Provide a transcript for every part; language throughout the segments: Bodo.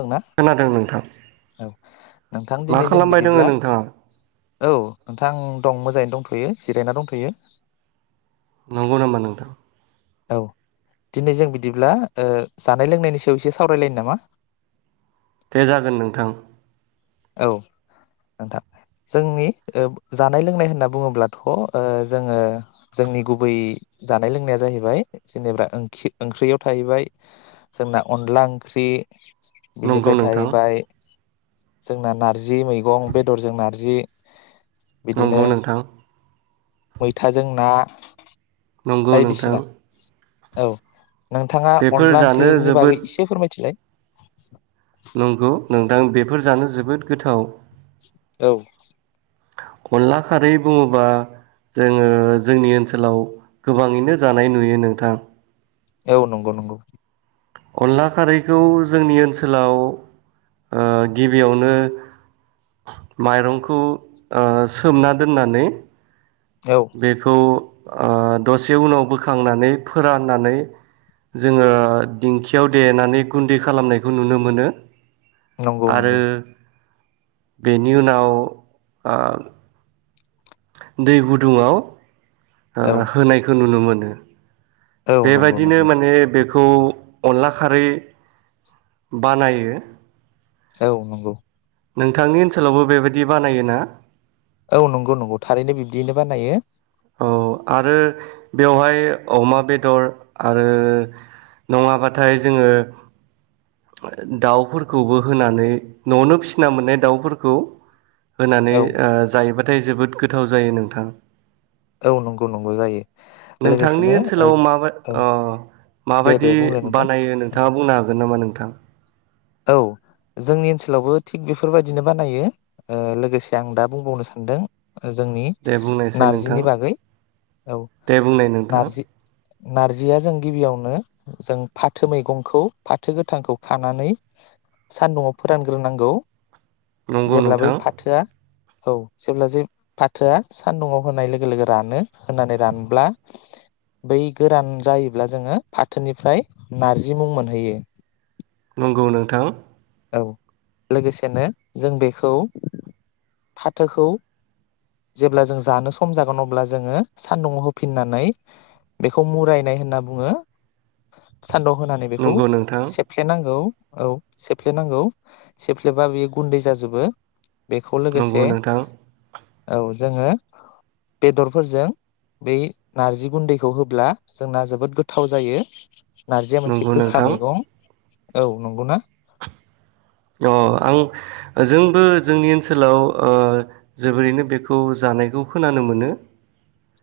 दंना खोनादों नोंथां औ नोंथां मा दिनै जों खालामबाय दोङो बिदिब्ला नोंथाङा औ नोंथां दं मोजाङैनो दंथयो जिरायना दंथ यो नंगौ नामामा नोंथां औ दिनै जों बिदिब्ला ओ जानाय लोंनायनि सायाव एसे सावरायलायोनो नामा दे जागोन नोंथां औ नोंथां जोंनि ओ जानाय लोंनाय होनना बुङोब्लाथ ओ जोङो जोंनि गुबै जानाय लोंनाया जाहैबाय जेनेबां ओखि ओंख्रियाव थाहैबाय जोंना अनला ओंख्रि नंगौ बिनिफ्राय नोंथां थाहैबाय जोंना नारजि मैगं बेदरजों नारजि बिदिनो नंगौ नोंथां मैथाजों ना नंगौ नोंथां बायदिसिना औ नोंथाङा बेफोर अनला जानो ओंख्रिनि जोबोद बागै एसे फोरमायथिलाय [inaudible] नंगौ नोंथां बेफोर जानो जोबोद गोथाव औ अनला खारै बुङोबा जोङो जोंनि ओनसोलाव गोबाङैनो जानाय नुयो नोंथां औ नंगौ नंगौ अनला खारैखौ जोंनि ओनसोलाव ओ गिबियावनो माइरंखौ ओ सोमना दोननानै औ बेखौ ओ दसे उनाव बोखांनानै फोराननानै जोङो दिंखियाव देनानै गुन्दै खालामनायखौ नुनो मोनो नंगौ आरो नंगौ बेनि उनाव आ दै गुदुङाव आ औ होनायखौ नुनो मोनो। नो औ नंगौ बेबायदिनो नंगौ माने बे खौ अनला खारै बानायो। औ नंगौ। नोंथांनि ओनसोलावबो बेबायदि बानायोना? औ नंगौ नंगौ थारैनो बिब्दियैनो बानायो। औ आरो बेवहाय अमा बेदर आरो नङाबाथाय जोङो ओ दाउफोरखौबो होनानै न'आवनो फिसिना मोननाय दाउफोरखौ होनानै औ ओ जायोबा थाय जोबोद गोथाव जायो नोंथां। औ नंगौ नंगौ जायो। नोंथांनि लोगोसेनो ओ ओनसोलाव अ माबा औ दे माबायदि दे बुंलाय नोंथां बानायो नोंथाङा बुंनो हागोन नामा नोंथां? औ जोंनि ओनसोलावबो थिग बेफोरबायदिनो बानायो ओ लोगोसे आं दा बुंबावनो सानदों। जोंनि नार थां दे बुंनाय नोंथां। नारजि नारजिया जों गिबियावनो जों फाथो मैगंखौ फाथो गोथांखौ खानानै सानदुंआव फोरानग्रोनांगौ। नंगौ जेब्ला बै नोंथां फाथोआ औ जेब्ला जे फाथोआ सानदुंङआव होनाय लोगो लोगो रानो होनानै रानब्ला बै गोरान जायोब्ला जोङो फाथोनिफ्राय नारजि मुं मोनहैयो। गौ नोंथां। औ लोगोसेनो जों बेखौ फाथोखौ जेब्ला जों जानो सम जागोन अब्ला जोङो सानदुङाव होफिननानै बेखौ मुरायनाय होनना बुङो। सान्दुं होनानै बेखौ नंगौ नोंथां सेबफ्लेनांगौ। औ। सेफ्लेनांगौ सेफ्लेबा बेयो गुन्दै जाजोबो। बेखौ नंगौ लोगोसे नोंथां औ जोङो बेदरफोरजों बै नारजि गुन्दैखौ होब्ला जोंना जोबोद गोथाव जायो। नारजिया मोनसे नंगौ गोखा नोंथां मैगं। औ नंगौना? अ आं जोंबो जोंनि ओनसोलाव ओ जोबोरैनो बेखौ जानायखौ खोनानो मोनो।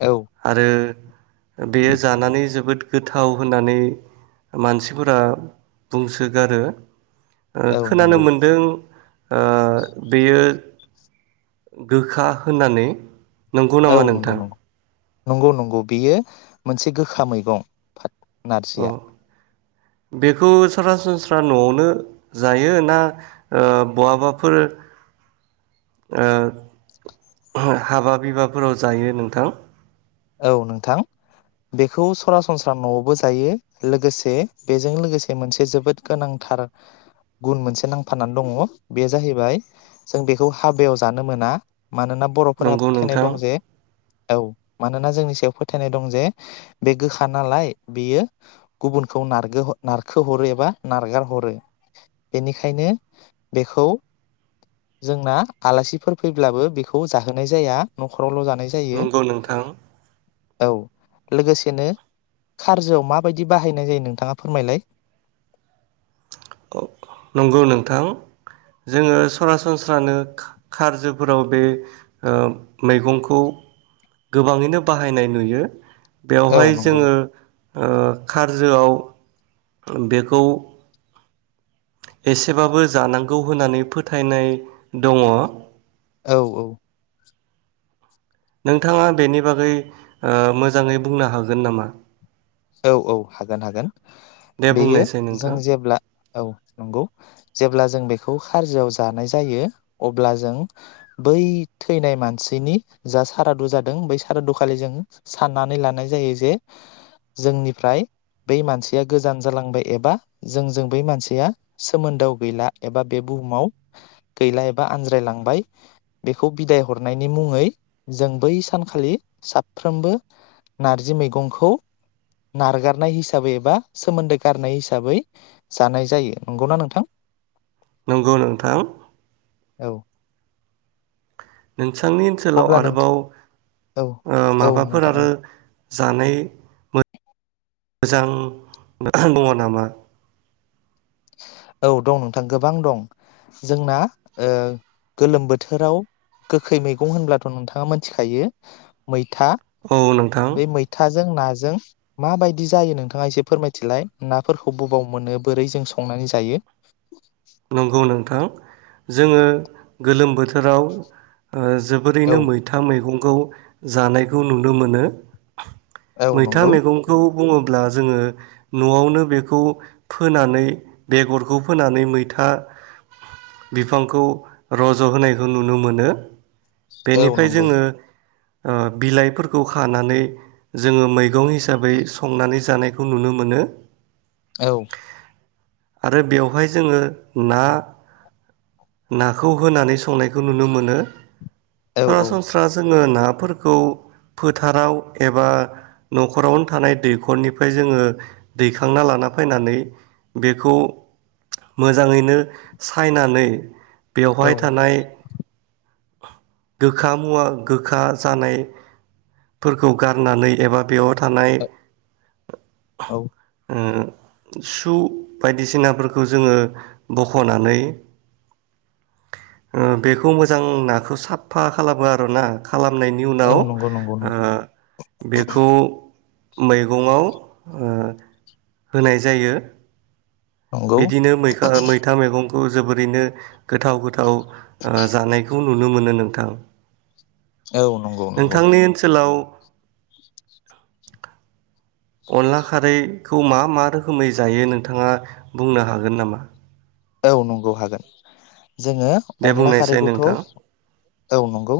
औ आरो ओ बेयो जानानै जोबोद गोथाव होननानै मानसिफोरा बुंसोगारो। औ खोनानो नंगौ मोनदों ओ बेयो गोखा होननानै। नंगौ औ नामा नंगौ नोंथां? नंगौ नंगौ नंगौ बेयो मोनसे गोखा मैगं अ नारजिया। बेखौ सरासनस्रा न'आवनो जायो ना ओ बहाबाफोर ओ हाबा बिबाफोराव जायो नोंथां? औ नोंथां बेखौ सरासनस्रा न'आवबो जायो लोगोसे बेजों लोगोसे मोनसे जोबोद गोनांथार गुन मोनसे नांफानानै दङ। बे जाहैबाय जों बेखौ हाबायाव जानो मोना। मानोना बर'फोरा नंगौ फोथायनाय नोंथां दं जे औ मानोना जोंनि सायाव फोथायनाय दं जे बे गोखा नालाय बेयो गुबुनखौ नागो नारखोहरो एबा नारगार हरो बेनिखायनो बेखौ जोंना आलासिफोर फैब्लाबो बेखौ जाहोनाय जाया न'खरावल' जाना नाय जायो। आं औ लोगोसेनो खारजोआव माबायदि बाहायनाय जायो नोंथाङा फोरमायलाय? नंगौ नोंथां जोङो सरासनस्रानो खारजोफोराव बे मैगंखौ गोबाङैनो बाहायनाय नुयो। औ बेवहाय नंगौ जोङो ओ खारजोआव बेखौ एसेबाबो जानांगौ होननानै फोथायनाय दङ। औ औ नोंथाङा बेनि बागै मोजाङै बुंनो हागोन नामा? औ औ हागोन हागोन दे बेयो बुंनायसाय जों नोंथां जेब्ला औ नंगौ। जेब्ला जों बेखौ खारजोआव जानाय जायो अब्ला जों बै थैनाय मानसिनि जा सारादु जादों बै सारादु खालि जों साननानै लानाय जायो जे जोंनिफ्राय बै मानसिया गोजान जालांबाय एबा जोंजों बै मानसिया सोमोन्दोआव गैला एबा बे बुहुमाव गैला एबा आनज्रायलांबाय बेखौ बिदाय हरनायनि मुङै जों बै सानखालि साफ्रोमबो नारजि मैगंखौ नारगारनाय हिसाबै एबा सोमोन्दो गारनाय हिसाबै जानाय जायो नंगौना नोंथां? नंगौ नोंथां। औ बिथांनि ओनसोलाव अब्ला नोंथां आरोबाव औ ओ औ माबाफोर नोंथां औ आरो जानाय मोजां दङ नामा? औ दं नोंथां गोबां दं जोंना गोलोम बोथोराव गोखै मैगं होनब्लाथ' नोंथाङा मोनथिखायो मै मैथा औ नोंथां बे मैथा मैथाजों नाजों माबायदि जायो नोंथाङा एसे फोरमायथिलाय नाफोरखौ बबाव मोनो बोरै जों सं संनानै जायो। नंगौ नोंथां जोङो गोलोम बोथोर बोथोराव औ जोबोरैनो मैथा मैगं खौ जानायखौ नुनो मोनो। औ मैथा नंगौ मैगंखौ बुङोब ब्ला जोङो न'आवनो बेखौ फोनानै बेगरखौ फोनानै मै था बिफांखौ रज' होनायखौ नुनो मोनो। औ बेनिफ्राय नंगौ जोङो ओ बिलाइफोरखौ खानानै जोङो मैगं हिसाबै संनानै जानायखौ नुनो मोनो। औ आरो बेवहाय जोङो ना नाखौ होनानै संनायखौ नुनो मोनो। औ औ सरासनस्रा ज जोङो नाफोरखौ फोथाराव एबा न'खरावनो थानाय दैखरनिफ्राय जोङो दैखांना लाना फैनानै बेखौ मोजां मोजाङैनो सायनानै औ बेवहाय थानाय गोखा मुवा गोखा जानायफोरखौ गारनानै एबा बेयाव थानाय औ सु बायदिसिनाफोरखौ जोङो बख'नानै ओ बेखौ मोजां नाखौ साफा खालामो आरो ना खालामनायनि औ उनाव नंगौ नंगौ नंगौ बेखौ मैगंआव ओ होनाय जायो नंगौ बिदिनो मै-मैथा मैगं खौ जोबोरैनो गोथाव गोथाव जानायखौ नुनो मोनो नोंथां औ नंगौ नंगौ नोंथांनि ओनसोलाव अनला खारैखौ मा मा रोखोमै जायो नोंथाङा बुंनो हागोन नामा? औ नंगौ हागोन जोङो दे अनला बुंनायसाय खारैखौथ' नोंथां औ नंगौ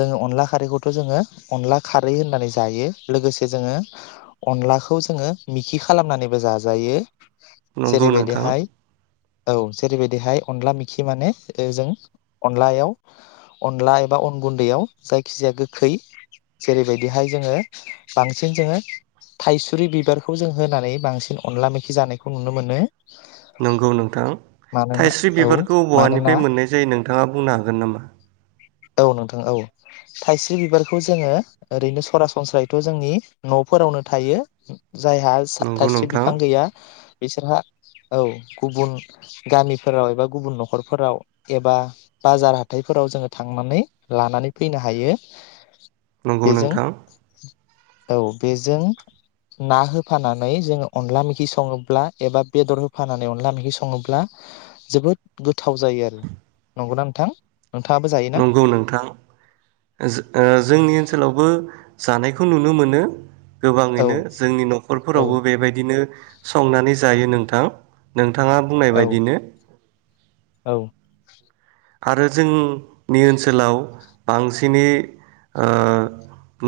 जोङो अनला खारैखौ थ' जोङो अनला खारै होननानै जायो लोगोसे जोङो अनलाखौ जोङो मिखि खालामनानैबो जाजायो नंगौ नोंथां जेरैबायदिहाय औ जेरैबायदिहाय अनला मेखि माने जों अनलायाव अनला एबा अन गुन्दैयाव जायखि जाया गोखै जेरैबायदिहाय जोङो बांसिन जोङो थाइसुरि बिबारखौ जों होनानै बांसिन अनला मेखि जानायखौ नुनो मोनो नंगौ नों नोंथां मानोना थाइस्रि औ बिबारखौ मानोना बहानिफ्राय मोननाय जायो नोंथाङा बुंनो हागोन नामा? औ नोंथां औ थायसे बिबारखौ जोङो ओरैनो सरासनस्रायैथ' जोंनि न'फोरावनो थायो जायहा सा नंगौ थाइस्रि नोंथां बिफां गैया बिसोरहा औ गुबुन गामिफोराव एबा गुबुन न'खरफोराव एबा बाजार हाथायफोराव जोङो थांनानै लानानै फैनो हायो नंगौ बेजों नोंथां औ बेजों ना होफानानै जोङो अनला मेखि सङोब्ला एबा बेदर होफानानै अनला मेखि स सङोब्ला जोबोद गोथ गोथाव जायो आरो नंगौ थां नंगौ नोंथां जोंनि ओनसोलावबो जानायखौ नुनो मोनो औ गोबाङैनो जोंनि औ न'खरफोरावबो बेबायदिनो संनानै जायो नोंथां नों नोंथाङा बुंनाय औ बायदिनो औ आरो जोंनि ओनसोलाव बांसिनै ओ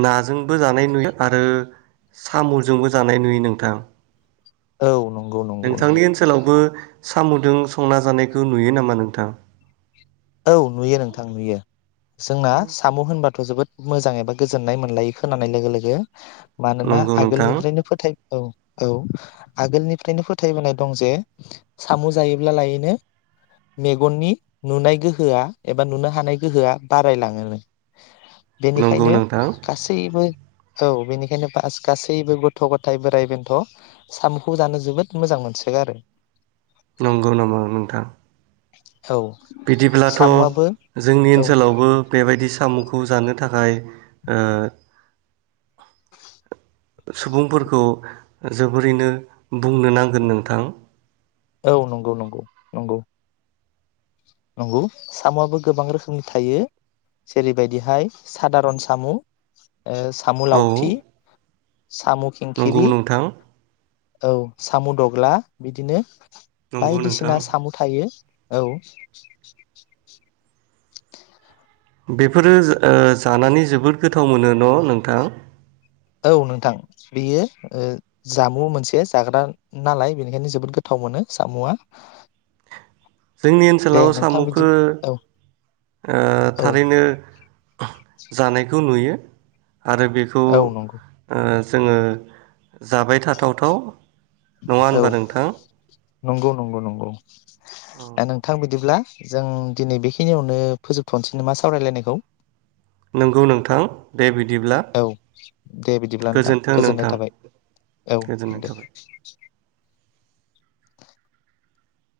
नाजोंबो जानाय नुयो आरो साम'जोंबो जानाय नुयो नोंथां औ नं नोंथांनि ओनसोलावबो सामुदों संना जानायखौ नुयो नामा नोंथां? औ नुयो नोंथां नुयो जोंना साम' होनबाथ' जोबोद मोजां एबा गोजोननाय मोनलायो खोनानाय लोगो लोगो। मानोना नंगौ नोंथां आगोलनिफ्रायनो फोथाय औ। औ आगोलनिफ्रायनो फोथायबोनाय दं जे सामु जायोब्ला लायनो मेगननि नुनाय गो होआ एबा नुनो हानाय गोहोआ बारायलाङोनो। नंगौ बेनिखायनो नोंथां गासैबो औ बेनिखायनो बास गासैबो गथ' गथाय, बोराइ बेन्थ' सामुखौ जानो जोबोद मोजां मोनसोगारो। नंगौ नामा नोंथां? [inaudible] बिदिब्लाथ' साम'आबो जोंनि औ ओनसोलावबो बेबायदि सामुखौ जानो थाखाय ओ सुबुंफोरखौ जोबोरैनो बुंनो नांगोन नोंथां। औ नंगौ नंगौ नंगौ। नंगौ सामुआबो गोबां रोखोमनि थायो जेरैबायदिहाय सादारन सामु ओ सामु औ लावथि, सामु नंगौ खिंखिरि नोंथां औ सामु दग्ला बिदिनो नंगौ नोंथां बायदिसिना सामु थायो। औ। [inaudible] बेफोरो जा ओ जानानै जोबोद गोथाव मोनो न नोंथां? औ नोंथां बेयो ओ जामु मोनसे जाग्रा नालाय बेनिखायनो जोबोद गोथाव मोनो सामुआ जोंनि ओनसोलाव सामुखो औ ओ औ थारैनो जानायखौ नुयो । आरो बेखौ औ नंगौ ओ जोङो जाबाय थाथावथाव नङा औ होनबा नोंथां? नंगौ नंगौ नंगौ। औ ओ नोंथां बिदिब्ला जों दिनै बेखिनियावनो फोजोबथ'नोसै नामा सावरायलायनायखौ? नोंगौ नोंथां दे बि औ दे बिदिब्ला नोंथां गोजोन्थों गोजोननाय नोंथां थाबाय, औ गोजोननाय दे। थाबाय